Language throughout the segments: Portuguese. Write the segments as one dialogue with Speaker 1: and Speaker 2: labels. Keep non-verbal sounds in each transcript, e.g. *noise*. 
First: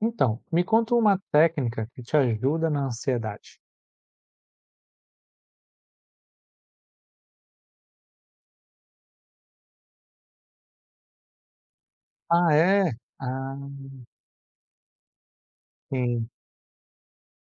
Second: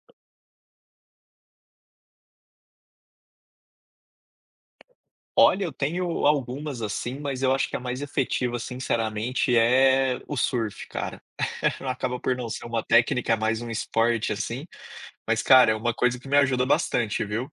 Speaker 1: Então, me conta uma técnica que te ajuda na ansiedade.
Speaker 2: Olha, eu tenho algumas, assim, mas eu acho que a mais efetiva, sinceramente, é o surf, cara. *laughs* Acaba por não
Speaker 1: Ah,
Speaker 2: ser uma
Speaker 1: é?
Speaker 2: técnica, é
Speaker 1: Ah,
Speaker 2: mais um esporte, assim, mas, cara, é uma coisa
Speaker 1: sim.
Speaker 2: que me ajuda bastante, viu.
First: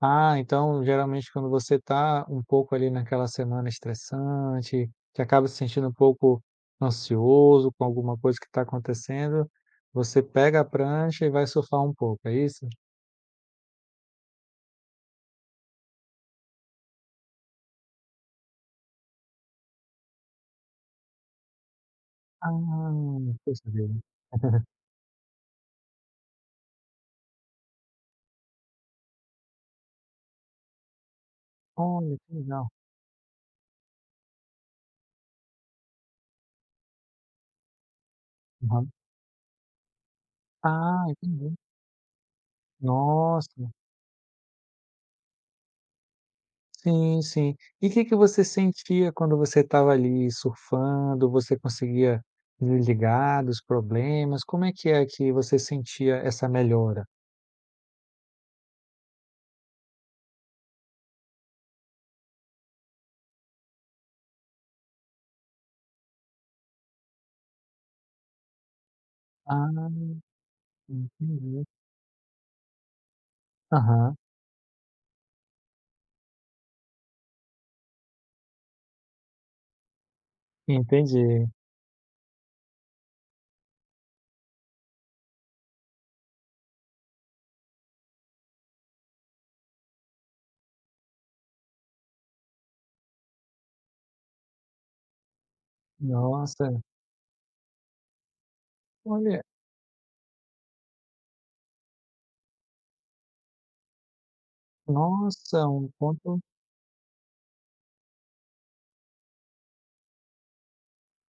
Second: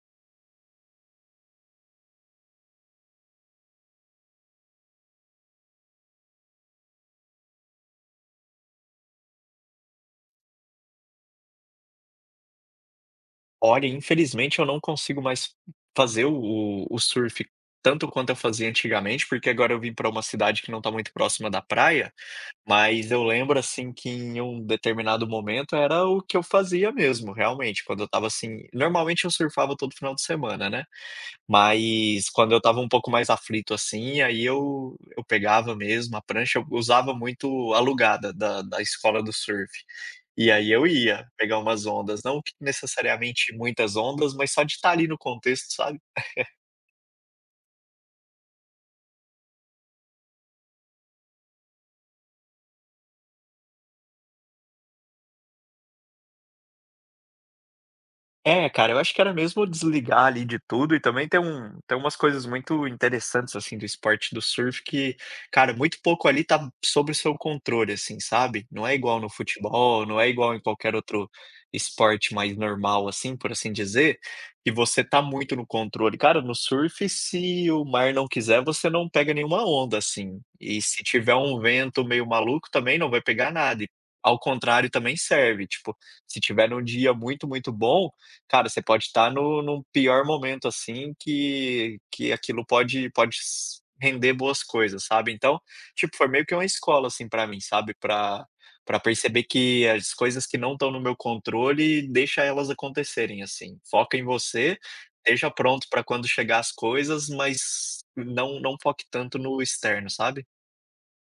Speaker 1: Ah, então, geralmente, quando você está um pouco ali naquela semana estressante, que acaba se sentindo um pouco ansioso com alguma coisa que está acontecendo, você pega a prancha e vai surfar um pouco, é isso?
Speaker 2: Olha, infelizmente eu não consigo mais fazer o surf tanto quanto eu fazia antigamente, porque agora eu vim para uma cidade que não está muito próxima da praia,
Speaker 1: Ah,
Speaker 2: mas eu lembro,
Speaker 1: poxa
Speaker 2: assim,
Speaker 1: vida.
Speaker 2: que em um determinado momento era o que eu fazia mesmo, realmente, quando eu estava, assim normalmente eu surfava todo final de semana, né.
Speaker 1: Olha,
Speaker 2: Mas
Speaker 1: que
Speaker 2: quando eu
Speaker 1: legal.
Speaker 2: estava um pouco mais aflito, assim, aí eu pegava mesmo a prancha, eu usava muito alugada da
Speaker 1: Aham.
Speaker 2: escola do surf. E aí eu
Speaker 1: Ah,
Speaker 2: ia
Speaker 1: entendi.
Speaker 2: pegar umas ondas, não que necessariamente
Speaker 1: Nossa.
Speaker 2: muitas ondas, mas só de estar ali no contexto, sabe?
Speaker 1: Sim, sim. E o que que você sentia quando você estava ali surfando? Você conseguia desligar dos problemas? Como é que você sentia essa melhora?
Speaker 2: É, cara, eu acho que era mesmo desligar ali de tudo e também tem umas coisas muito interessantes, assim, do esporte do surf que, cara, muito pouco ali tá sobre o seu controle, assim, sabe. Não é igual no
Speaker 1: Ah,
Speaker 2: futebol, não é igual em qualquer outro
Speaker 1: entendi.
Speaker 2: esporte mais normal, assim, por assim
Speaker 1: Aham,
Speaker 2: dizer, que você tá muito no controle. Cara, no surf, se o mar não quiser, você não pega nenhuma onda, assim, e se tiver
Speaker 1: entendi.
Speaker 2: um vento meio maluco também não vai pegar nada e ao contrário também serve, tipo, se tiver num dia muito, muito bom. Cara, você pode estar no pior momento, assim, que aquilo pode pode s render boas coisas, sabe. Então, tipo, foi meio que uma
Speaker 1: Nossa,
Speaker 2: escola, assim, pra mim, sabe, pra
Speaker 1: olha,
Speaker 2: perceber que as coisas que não estão no meu controle, deixa elas acontecerem, assim. Foca em você, esteja
Speaker 1: nossa,
Speaker 2: pronto
Speaker 1: um
Speaker 2: pra quando
Speaker 1: ponto,
Speaker 2: chegar as coisas, mas não foque tanto no externo, sabe.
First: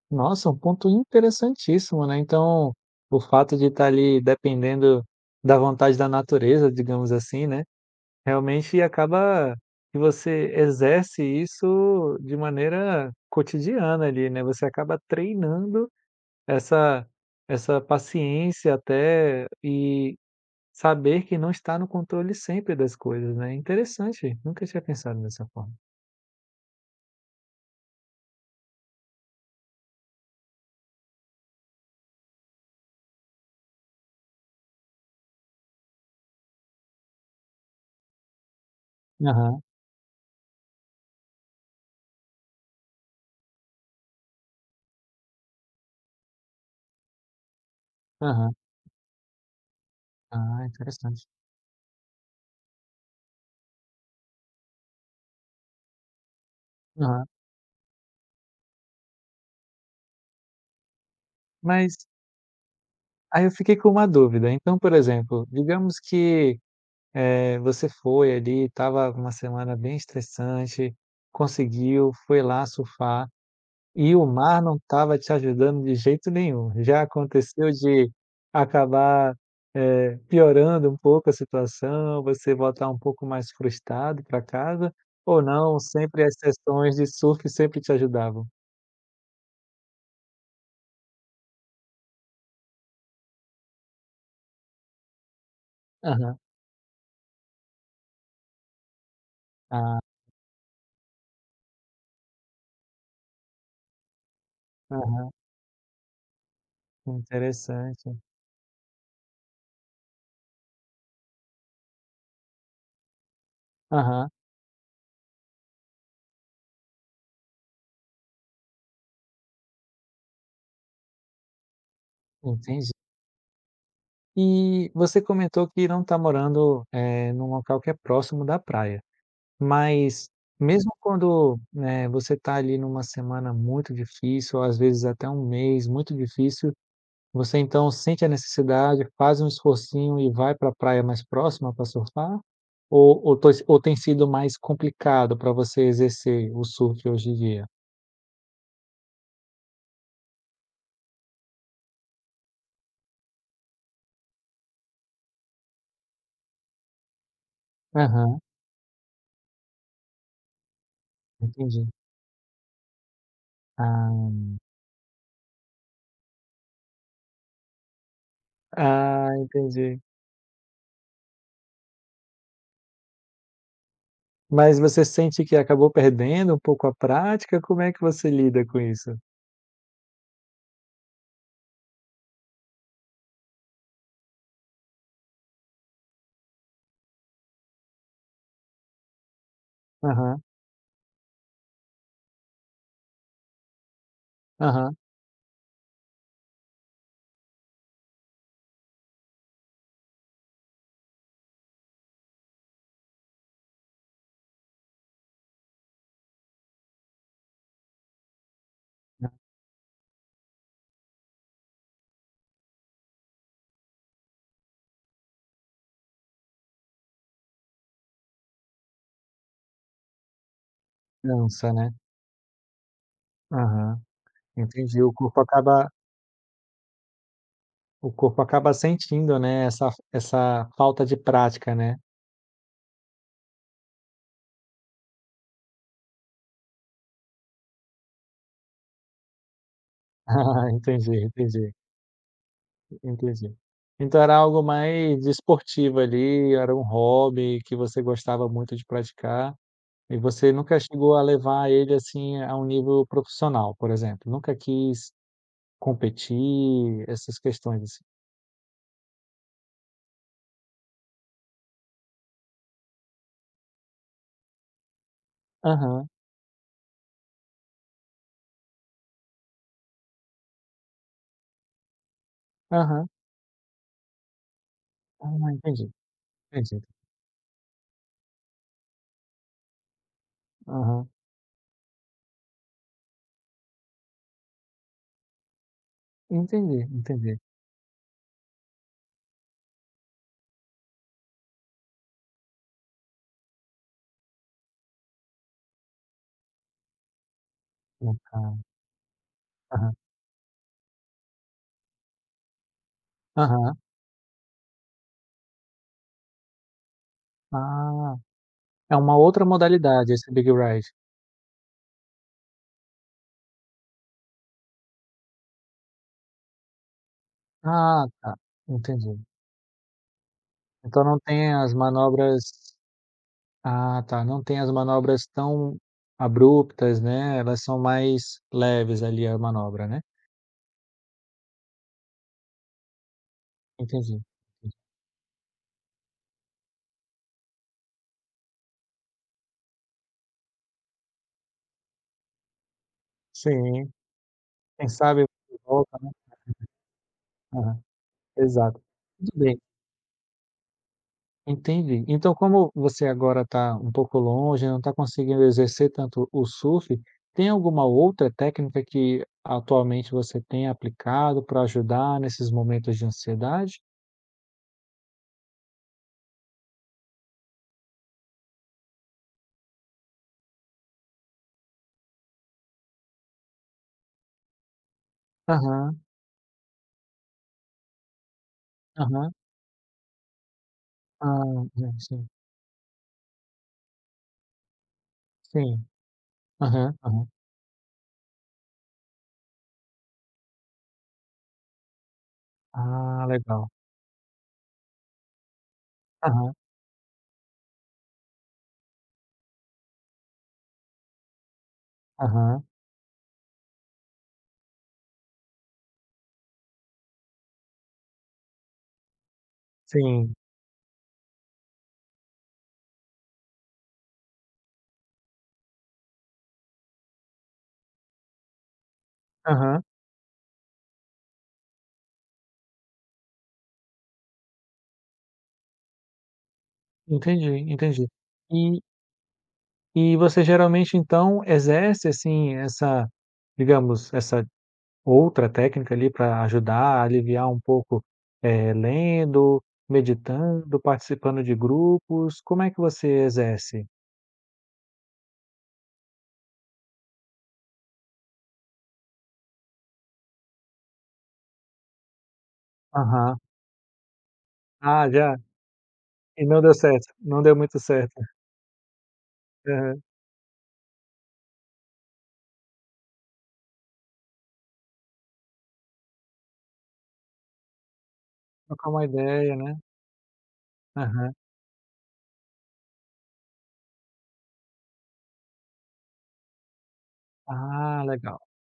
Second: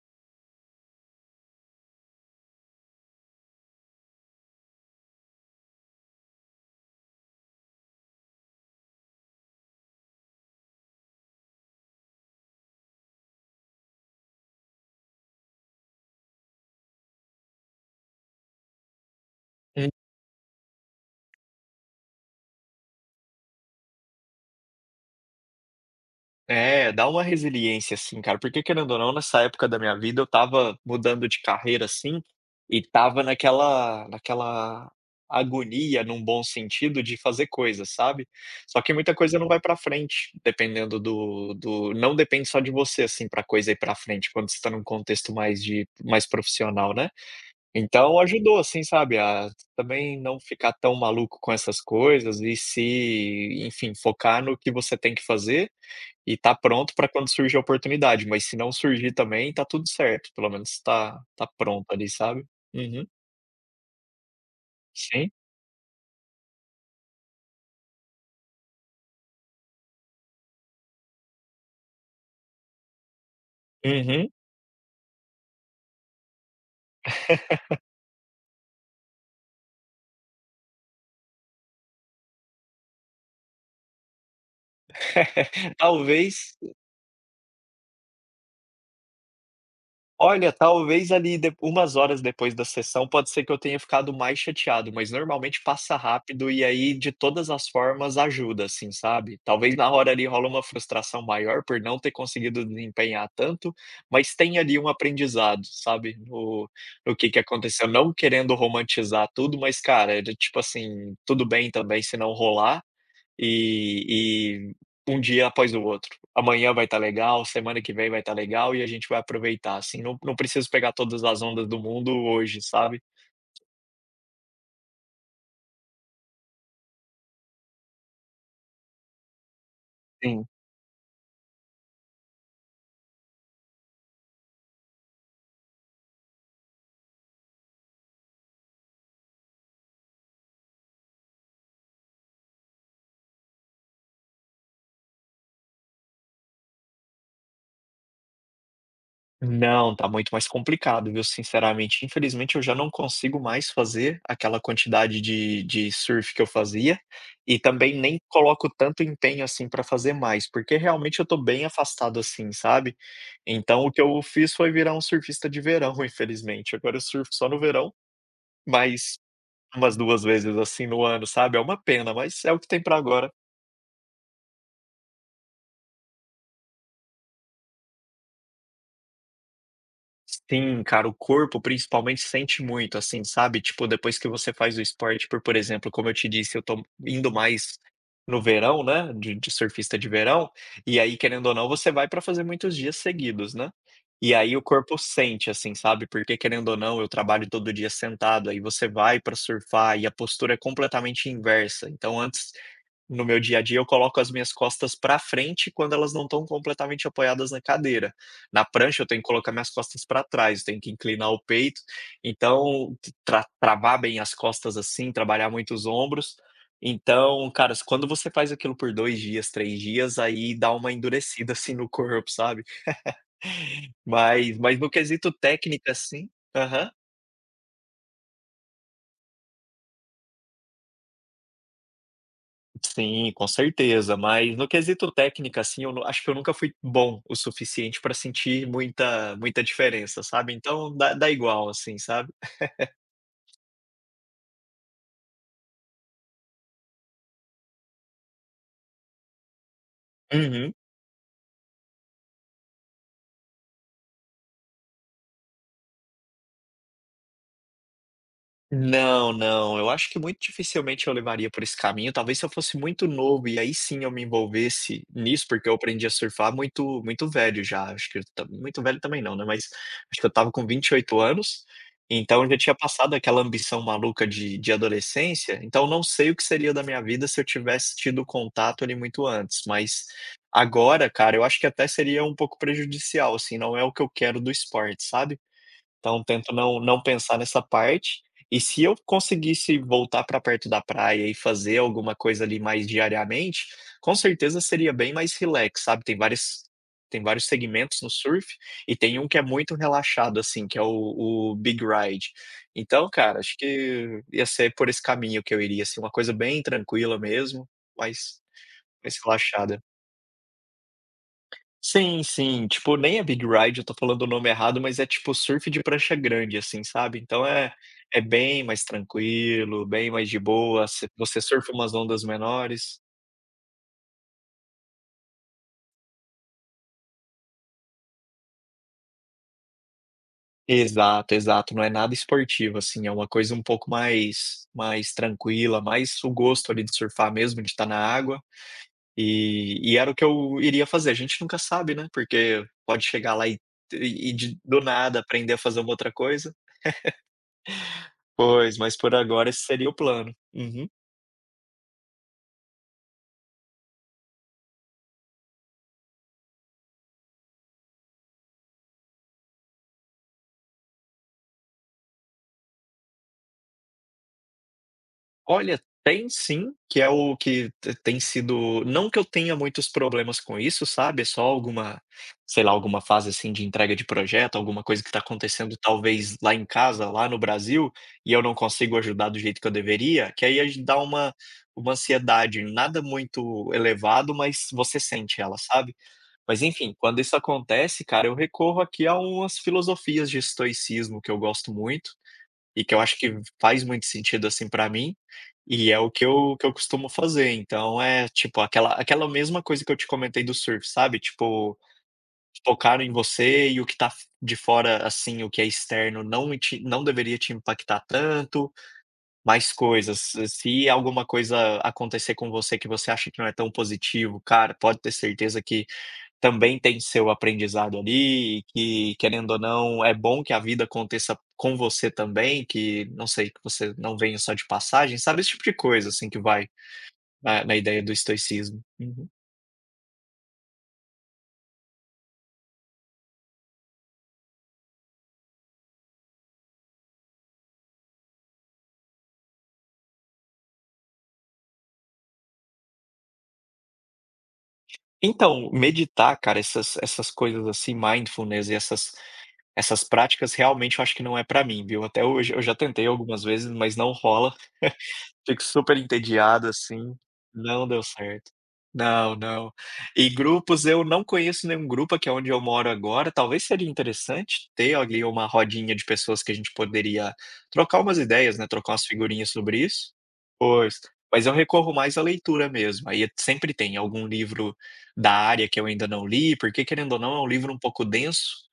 Speaker 1: nossa, um ponto interessantíssimo, né? Então, o fato de estar ali dependendo da vontade da natureza, digamos assim, né? Realmente acaba que você exerce isso de maneira cotidiana ali, né, você acaba treinando essa essa paciência até e saber que não está no controle sempre das coisas, né. Interessante, nunca tinha pensado dessa forma.
Speaker 2: É, dá uma resiliência, assim, cara, porque querendo ou não, nessa época da minha vida eu tava mudando de carreira, assim, e tava naquela agonia, num bom sentido, de fazer coisas, sabe. Só que muita coisa não vai
Speaker 1: Aham,
Speaker 2: pra frente, dependendo do não depende só de você, assim, pra coisa ir pra frente, quando você tá num contexto mais de mais profissional, né. Então
Speaker 1: aham.
Speaker 2: ajudou, assim, sabe, a também não
Speaker 1: Ah,
Speaker 2: ficar tão
Speaker 1: interessante.
Speaker 2: maluco com essas coisas e se, enfim, focar no que você tem que fazer e tá pronto para
Speaker 1: Aham.
Speaker 2: quando surgir a oportunidade, mas se não surgir também, tá tudo certo, pelo menos tá pronto
Speaker 1: Mas
Speaker 2: ali, sabe. Uhum.
Speaker 1: aí eu fiquei com uma dúvida, então, por
Speaker 2: Sim.
Speaker 1: exemplo, digamos que você foi ali, estava uma semana bem estressante, conseguiu, foi lá surfar e o
Speaker 2: Uhum.
Speaker 1: mar não estava te ajudando de jeito nenhum. Já aconteceu de acabar, piorando um pouco a situação, você voltar um pouco mais frustrado para casa ou
Speaker 2: *laughs*
Speaker 1: não, sempre as
Speaker 2: Talvez
Speaker 1: sessões de surf sempre te ajudavam?
Speaker 2: Olha, talvez ali de umas horas depois da sessão, pode ser que eu tenha ficado mais chateado, mas normalmente passa
Speaker 1: Aham.
Speaker 2: rápido e aí de todas as formas ajuda, assim, sabe. Talvez na
Speaker 1: Ah,
Speaker 2: hora ali rola uma frustração maior por não ter conseguido desempenhar tanto, mas tem ali um
Speaker 1: aham,
Speaker 2: aprendizado, sabe, no que aconteceu.
Speaker 1: interessante.
Speaker 2: Não querendo romantizar tudo, mas cara, era tipo assim, tudo bem também se não rolar.
Speaker 1: Aham,
Speaker 2: E e um dia após o outro. Amanhã vai estar legal, semana que vem vai estar legal e a gente vai aproveitar, assim, não preciso pegar todas as ondas do mundo hoje,
Speaker 1: entendi.
Speaker 2: sabe.
Speaker 1: E você comentou que não está morando, num local que é próximo da praia, mas
Speaker 2: Sim.
Speaker 1: mesmo quando, né, você está ali numa semana muito difícil, ou às vezes até um mês muito difícil, você então sente a necessidade, faz um esforcinho e vai para a praia mais próxima para surfar? Ou tem sido mais complicado para você exercer o surf hoje em dia?
Speaker 2: Não, tá muito mais complicado, viu, sinceramente. Infelizmente eu já não consigo mais fazer aquela quantidade de surf que eu fazia, e também nem
Speaker 1: Aham,
Speaker 2: coloco tanto empenho, assim, para fazer mais, porque realmente eu estou bem
Speaker 1: entendi.
Speaker 2: afastado, assim, sabe. Então o que eu
Speaker 1: Ah,
Speaker 2: fiz foi virar um surfista de verão, *laughs* infelizmente. Agora eu surfo só no verão, mas
Speaker 1: ah,
Speaker 2: umas
Speaker 1: entendi.
Speaker 2: 2 vezes, assim, no ano, sabe, é uma pena, mas é o que tem pra agora.
Speaker 1: Mas você sente que acabou perdendo um pouco a prática? Como é que você lida com isso?
Speaker 2: Sim, cara, o corpo principalmente sente muito, assim, sabe, tipo, depois que você faz o esporte por exemplo, como eu te disse, eu tô indo mais no verão, né, de surfista de
Speaker 1: Aham,
Speaker 2: verão, e aí, querendo ou não, você vai pra fazer muitos dias seguidos, né. E aí o
Speaker 1: aham.
Speaker 2: corpo sente, assim, sabe, porque querendo ou não, eu trabalho todo dia sentado, aí você vai pra surfar e a postura é completamente inversa, então antes. No meu dia a dia, eu coloco as minhas costas para frente quando elas não estão completamente apoiadas na cadeira. Na prancha, eu tenho que colocar minhas costas para trás, eu tenho que inclinar o peito, então travar bem as costas, assim, trabalhar muito os ombros. Então, cara, quando você faz aquilo por 2 dias, 3 dias, aí dá uma endurecida,
Speaker 1: Cansa,
Speaker 2: assim, no
Speaker 1: né.
Speaker 2: corpo, sabe.
Speaker 1: Aham,
Speaker 2: Mas no
Speaker 1: entendi. O
Speaker 2: quesito
Speaker 1: corpo acaba
Speaker 2: técnica, assim. Aham.
Speaker 1: o corpo acaba sentindo, né, essa falta de prática, né.
Speaker 2: Sim, com certeza, mas no quesito técnica, assim, eu nu acho que eu nunca fui bom o suficiente para sentir muita muita diferença,
Speaker 1: *laughs*
Speaker 2: sabe,
Speaker 1: Ah,
Speaker 2: então
Speaker 1: Entendi,
Speaker 2: dá igual,
Speaker 1: entendi,
Speaker 2: assim, sabe.
Speaker 1: entendi. Então era algo mais esportivo ali, era um hobby que você gostava muito de praticar e você
Speaker 2: Uhum.
Speaker 1: nunca chegou a levar ele, assim, a um nível profissional, por exemplo? Nunca quis competir, essas questões, assim?
Speaker 2: Não, não, eu acho que muito dificilmente eu levaria por esse caminho, talvez se eu fosse muito novo e aí sim eu me envolvesse nisso, porque eu aprendi
Speaker 1: Aham,
Speaker 2: a surfar muito muito velho já, acho que eu ta muito velho também não, né, mas acho que eu estava com 28 anos, então eu já tinha
Speaker 1: aham.
Speaker 2: passado aquela ambição maluca de
Speaker 1: Ah,
Speaker 2: adolescência, então
Speaker 1: entendi,
Speaker 2: não sei o que seria
Speaker 1: entendi.
Speaker 2: da minha vida se eu tivesse tido contato ali muito antes, mas
Speaker 1: Aham.
Speaker 2: agora, cara, eu acho que até seria um pouco prejudicial, assim, não é o que eu quero do esporte, sabe. Então tento
Speaker 1: Entendi,
Speaker 2: não pensar
Speaker 1: entendi.
Speaker 2: nessa parte, e se eu conseguisse voltar para perto da praia e fazer alguma coisa ali mais diariamente, com certeza seria bem mais relax, sabe. Tem vários segmentos no
Speaker 1: No
Speaker 2: surf,
Speaker 1: caso.
Speaker 2: e tem um que é muito
Speaker 1: Aham,
Speaker 2: relaxado, assim, que é o big ride. Então, cara, acho
Speaker 1: aham.
Speaker 2: que ia ser por esse caminho que eu iria, assim, uma coisa bem tranquila mesmo,
Speaker 1: Ah,
Speaker 2: mas
Speaker 1: é uma
Speaker 2: mais
Speaker 1: outra
Speaker 2: relaxada.
Speaker 1: modalidade esse Big Ride.
Speaker 2: Sim, sim, tipo, nem é big ride, eu tô falando o nome errado, mas é tipo surf de prancha grande, assim, sabe. Então é
Speaker 1: Ah,
Speaker 2: é
Speaker 1: tá,
Speaker 2: bem mais
Speaker 1: entendi.
Speaker 2: tranquilo, bem mais de boa,
Speaker 1: Então
Speaker 2: você
Speaker 1: não
Speaker 2: você
Speaker 1: tem
Speaker 2: surfa
Speaker 1: as
Speaker 2: umas ondas
Speaker 1: manobras
Speaker 2: menores.
Speaker 1: ah, tá, não tem as manobras tão abruptas, né, elas são mais leves ali a manobra, né?
Speaker 2: Exato, exato, não é nada esportivo, assim, é uma coisa um pouco
Speaker 1: Entendi,
Speaker 2: mais
Speaker 1: entendi.
Speaker 2: mais tranquila, mais o gosto ali de surfar mesmo, de estar na água, e era o que eu iria fazer. A gente nunca sabe, né, porque pode chegar lá
Speaker 1: Sim,
Speaker 2: e de do
Speaker 1: quem
Speaker 2: nada
Speaker 1: sabe
Speaker 2: aprender
Speaker 1: você
Speaker 2: a fazer uma
Speaker 1: volta,
Speaker 2: outra
Speaker 1: né?
Speaker 2: coisa.
Speaker 1: Aham,
Speaker 2: Pois,
Speaker 1: exato.
Speaker 2: mas por
Speaker 1: Tudo
Speaker 2: agora
Speaker 1: bem.
Speaker 2: esse seria o plano. Uhum.
Speaker 1: Entendi. Então, como você agora está um pouco longe, não está conseguindo exercer tanto o surf, tem alguma outra técnica que atualmente você tem aplicado para ajudar nesses momentos de ansiedade?
Speaker 2: Olha, tem sim, que é o que te tem sido não que eu tenha muitos problemas com isso, sabe, é só alguma, sei lá, alguma fase, assim, de entrega de projeto, alguma coisa que está acontecendo
Speaker 1: Aham,
Speaker 2: talvez lá em casa, lá no Brasil, e eu não consigo ajudar
Speaker 1: aham.
Speaker 2: do jeito que eu deveria, que aí a gen dá uma
Speaker 1: Ah,
Speaker 2: uma
Speaker 1: sim, sim.
Speaker 2: ansiedade, nada muito elevado, mas você sente ela,
Speaker 1: Sim.
Speaker 2: sabe. Mas enfim,
Speaker 1: Aham,
Speaker 2: quando
Speaker 1: aham.
Speaker 2: isso acontece, cara, eu recorro aqui a umas filosofias de estoicismo que eu gosto muito. E que eu acho
Speaker 1: Ah,
Speaker 2: que
Speaker 1: legal.
Speaker 2: faz muito sentido, assim, pra mim, e é o que
Speaker 1: Aham,
Speaker 2: eu costumo fazer. Então é, tipo, aquela mesma coisa que eu te comentei do surf, sabe, tipo,
Speaker 1: aham.
Speaker 2: focar em você e o que tá f de fora, assim, o que é externo não deveria te impactar tanto, mais coisas.
Speaker 1: Sim.
Speaker 2: Se alguma coisa acontecer com você que você acha que não é tão positivo, cara, pode ter certeza que também tem seu aprendizado ali, e que querendo ou
Speaker 1: Aham.
Speaker 2: não, é bom que a vida aconteça com você também, que não sei, que você não venha só de passagem, sabe, esse tipo de coisa, assim, que vai
Speaker 1: Entendi,
Speaker 2: na ideia
Speaker 1: entendi.
Speaker 2: do
Speaker 1: E
Speaker 2: estoicismo. Uhum.
Speaker 1: e você geralmente, então, exerce, assim, essa, digamos, essa outra técnica ali para ajudar a aliviar um pouco, lendo, meditando, participando de grupos, como é que você exerce?
Speaker 2: Então, meditar, cara, essas coisas assim, mindfulness e essas práticas, realmente, eu acho que não é pra mim, viu. Até hoje eu já tentei
Speaker 1: Aham.
Speaker 2: algumas vezes, mas não rola.
Speaker 1: Ah, já?
Speaker 2: Fico super
Speaker 1: E não
Speaker 2: entediado,
Speaker 1: deu certo,
Speaker 2: assim.
Speaker 1: não deu muito
Speaker 2: Não deu
Speaker 1: certo.
Speaker 2: certo. Não, não.
Speaker 1: Aham.
Speaker 2: E grupos, eu não conheço nenhum grupo aqui onde eu moro agora. Talvez seria interessante ter ali uma rodinha de pessoas que a gente poderia trocar umas ideias, né,
Speaker 1: Trocar
Speaker 2: trocar
Speaker 1: uma
Speaker 2: umas figurinhas
Speaker 1: ideia, né.
Speaker 2: sobre isso. Pois.
Speaker 1: Aham.
Speaker 2: Mas eu recorro mais à leitura mesmo. Aí sempre tem algum livro da área que eu ainda não li, porque querendo ou não, é um livro um
Speaker 1: Ah,
Speaker 2: pouco
Speaker 1: legal,
Speaker 2: denso,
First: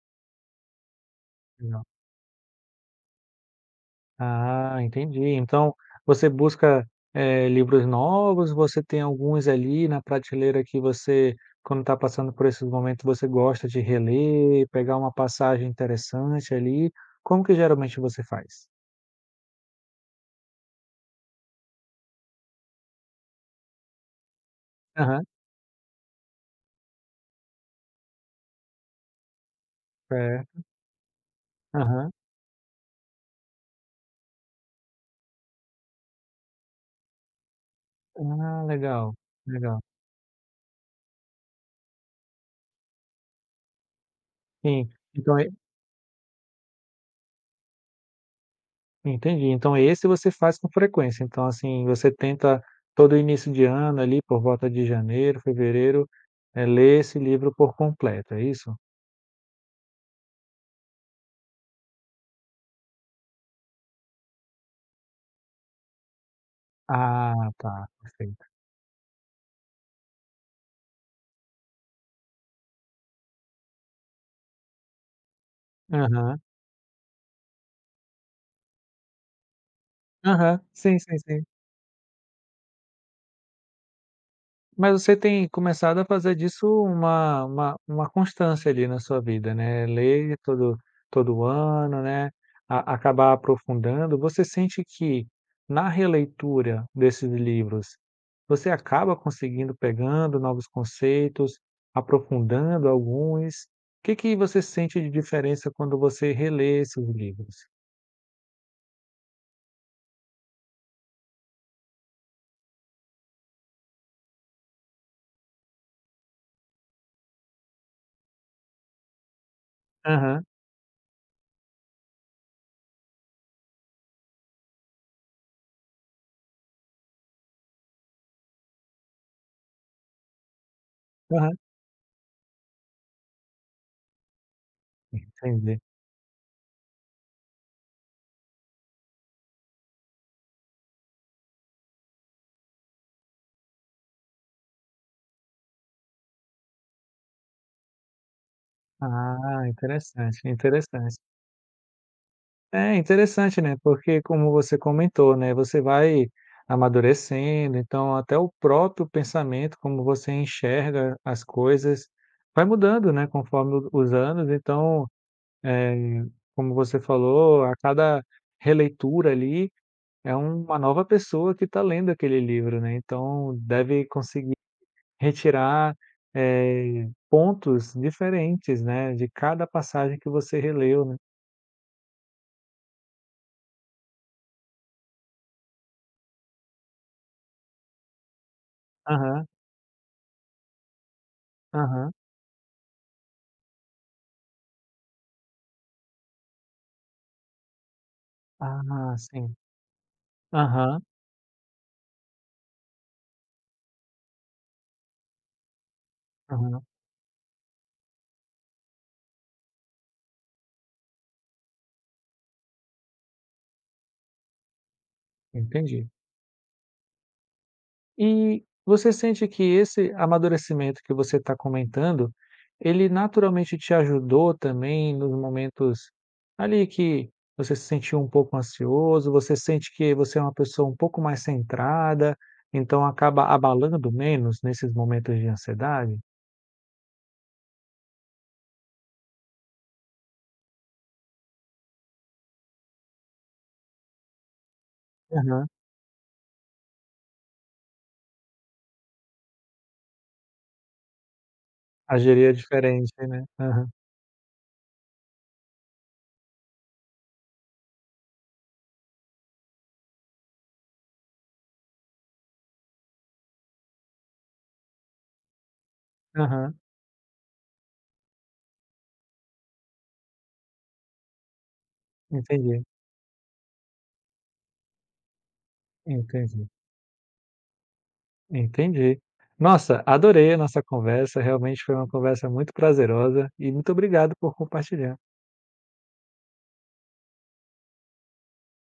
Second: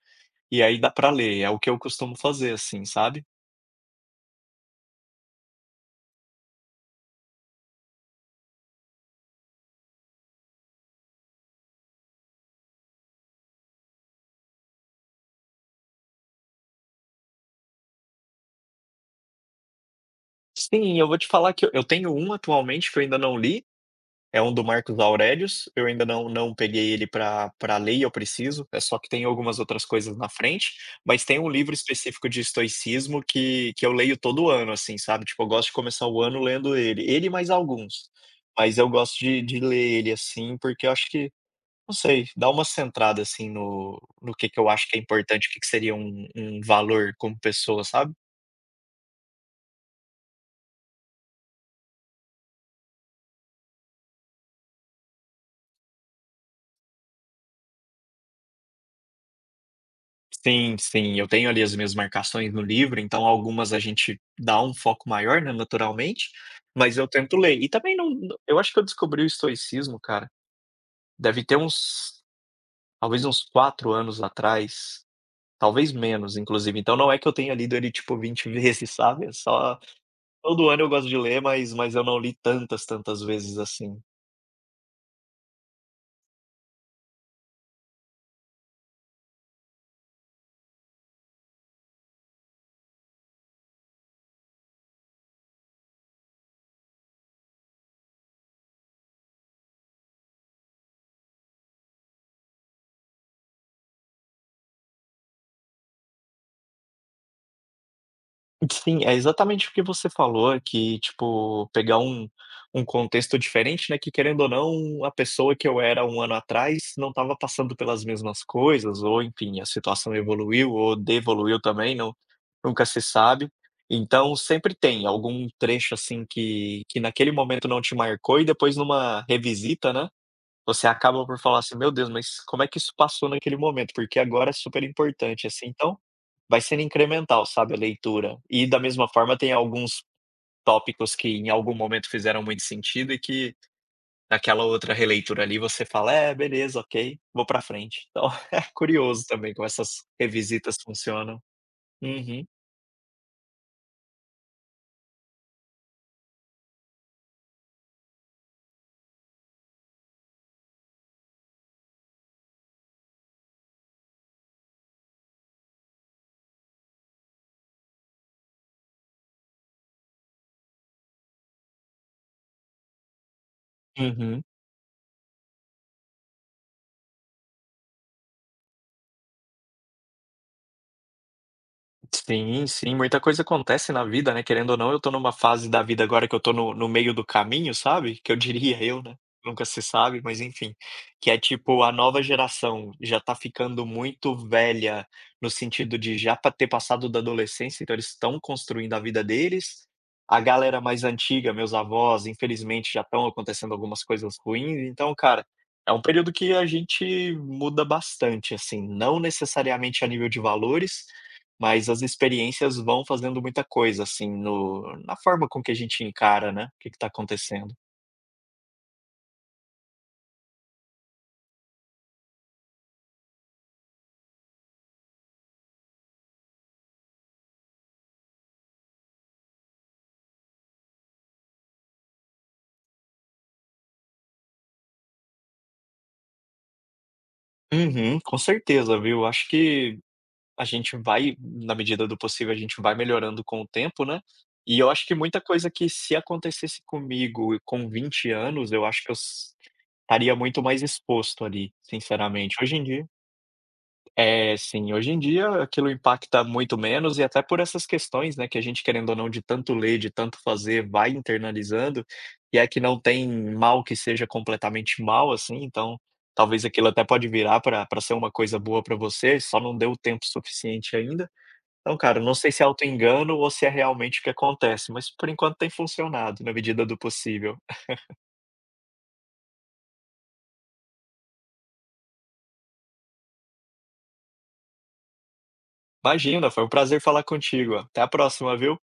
Speaker 2: e aí dá pra ler. É o que eu
Speaker 1: legal.
Speaker 2: costumo fazer, assim, sabe.
Speaker 1: Ah, entendi. Então você busca, livros novos, você tem alguns ali na prateleira que você, quando está passando por esses momentos, você gosta de reler, pegar uma passagem interessante ali. Como que geralmente você faz?
Speaker 2: Sim, eu vou te falar que eu tenho um atualmente que eu ainda não li. É um do Marcos
Speaker 1: Aham,
Speaker 2: Aurelius, eu ainda não peguei ele para ler e eu preciso, é só que tem algumas outras coisas na
Speaker 1: certo.
Speaker 2: frente, mas tem um livro
Speaker 1: Aham.
Speaker 2: específico de estoicismo que eu leio todo ano, assim, sabe, tipo, eu gosto de começar o ano lendo ele, ele e mais alguns,
Speaker 1: Ah,
Speaker 2: mas eu
Speaker 1: legal,
Speaker 2: gosto de
Speaker 1: legal.
Speaker 2: ler ele, assim, porque eu acho que, não sei, dá uma centrada, assim, no que eu acho
Speaker 1: Sim,
Speaker 2: que é
Speaker 1: então
Speaker 2: importante,
Speaker 1: e
Speaker 2: o que que seria um valor como pessoa, sabe?
Speaker 1: entendi. Então esse você faz com frequência. Então, assim, você tenta todo início de ano ali, por volta de janeiro, fevereiro, ler esse livro por completo, é isso?
Speaker 2: Sim, sim, eu tenho ali as minhas marcações no livro, então algumas a gente dá um foco maior, né, naturalmente, mas eu tento
Speaker 1: Ah,
Speaker 2: ler. E
Speaker 1: tá,
Speaker 2: também não
Speaker 1: perfeito.
Speaker 2: eu acho que eu descobri o estoicismo, cara, deve ter uns talvez uns 4 anos atrás, talvez menos,
Speaker 1: Aham,
Speaker 2: inclusive. Então não é que eu tenha lido ele, tipo, 20 *laughs* vezes, sabe, é só
Speaker 1: aham,
Speaker 2: todo ano eu
Speaker 1: sim,
Speaker 2: gosto de
Speaker 1: sim,
Speaker 2: ler,
Speaker 1: sim.
Speaker 2: mas eu não li tantas, tantas vezes assim.
Speaker 1: Mas você tem começado a fazer disso uma uma constância ali na sua vida, né, ler todo ano, né, a acabar aprofundando. Você sente que na releitura desses livros, você acaba conseguindo pegando novos conceitos, aprofundando alguns? O que que você sente de diferença quando você relê esses livros?
Speaker 2: Sim, é exatamente o que você falou, é que, tipo, pegar um contexto diferente, né, que querendo ou não, a pessoa que eu era um ano atrás não estava passando pelas mesmas coisas ou enfim, a situação
Speaker 1: Aham,
Speaker 2: evoluiu ou devoluiu também, não nunca se sabe. Então sempre tem algum trecho, assim, que naquele momento não te marcou e depois numa revisita, né, você acaba por
Speaker 1: aham,
Speaker 2: falar assim: "Meu Deus, mas como é que isso passou naquele momento?" Porque agora é super importante, assim,
Speaker 1: entendi.
Speaker 2: então vai sendo incremental, sabe, a leitura. E da mesma forma tem alguns tópicos que em algum momento fizeram muito sentido e que naquela outra releitura ali você fala: "É, beleza, ok, vou pra frente". Então *laughs* é curioso também como
Speaker 1: Ah,
Speaker 2: essas
Speaker 1: interessante,
Speaker 2: revisitas
Speaker 1: interessante.
Speaker 2: funcionam. Uhum,
Speaker 1: É interessante, né, porque como você comentou, né, você vai amadurecendo, então até o próprio pensamento, como você enxerga as coisas, vai mudando, né, conforme os anos. Então, eh, como você falou, a cada releitura ali é uma nova pessoa que está lendo aquele livro, né? Então deve
Speaker 2: uhum.
Speaker 1: conseguir retirar pontos diferentes, né, de cada passagem que você releu, né?
Speaker 2: Sim, sim, muita coisa acontece na vida, né, querendo ou não, eu tô numa fase da vida agora que eu tô no meio do caminho, sabe, que eu diria eu, né,
Speaker 1: Aham,
Speaker 2: nunca se sabe, mas enfim, que é tipo a
Speaker 1: aham.
Speaker 2: nova geração já tá ficando muito velha, no sentido de já pa ter passado da adolescência, então eles estão construindo a
Speaker 1: Ah,
Speaker 2: vida
Speaker 1: sim.
Speaker 2: deles. A galera
Speaker 1: Aham,
Speaker 2: mais antiga, meus avós, infelizmente já estão acontecendo algumas coisas ruins, então, cara, é um período que a
Speaker 1: aham,
Speaker 2: gente muda bastante, assim, não necessariamente a nível de valores, mas as experiências vão fazendo muita coisa, assim, no na forma com que a gente
Speaker 1: entendi.
Speaker 2: encara, né, o que está acontecendo.
Speaker 1: E você sente que esse amadurecimento que você está comentando, ele naturalmente te ajudou também nos momentos ali que você se sentiu um pouco ansioso, você sente que você é uma pessoa um pouco mais centrada, então acaba abalando menos nesses momentos de ansiedade?
Speaker 2: Uhum, com certeza, viu. Acho que a gente vai na medida do possível, a gente vai melhorando com o tempo, né. E eu acho que muita
Speaker 1: Aham.
Speaker 2: coisa que se acontecesse comigo com 20 anos, eu acho que eu s estaria muito mais exposto ali,
Speaker 1: Agiria
Speaker 2: sinceramente. Hoje em dia.
Speaker 1: diferente, né? Aham,
Speaker 2: É, sim. Hoje em dia aquilo impacta muito menos e até por essas questões, né, que a gente querendo ou não de tanto ler, de tanto fazer, vai internalizando, e é que não tem mal que seja completamente mal, assim, então talvez
Speaker 1: aham,
Speaker 2: aquilo até pode virar para ser uma coisa boa para você, só não deu o tempo suficiente ainda. Então, cara, não sei se é
Speaker 1: entendi,
Speaker 2: engano ou se é realmente o que acontece, mas por enquanto tem funcionado na
Speaker 1: entendi.
Speaker 2: medida do possível.
Speaker 1: Entendi. Nossa, adorei a nossa conversa, realmente foi uma conversa muito prazerosa e muito obrigado por compartilhar.
Speaker 2: Imagina, foi um prazer falar contigo. Até a próxima, viu.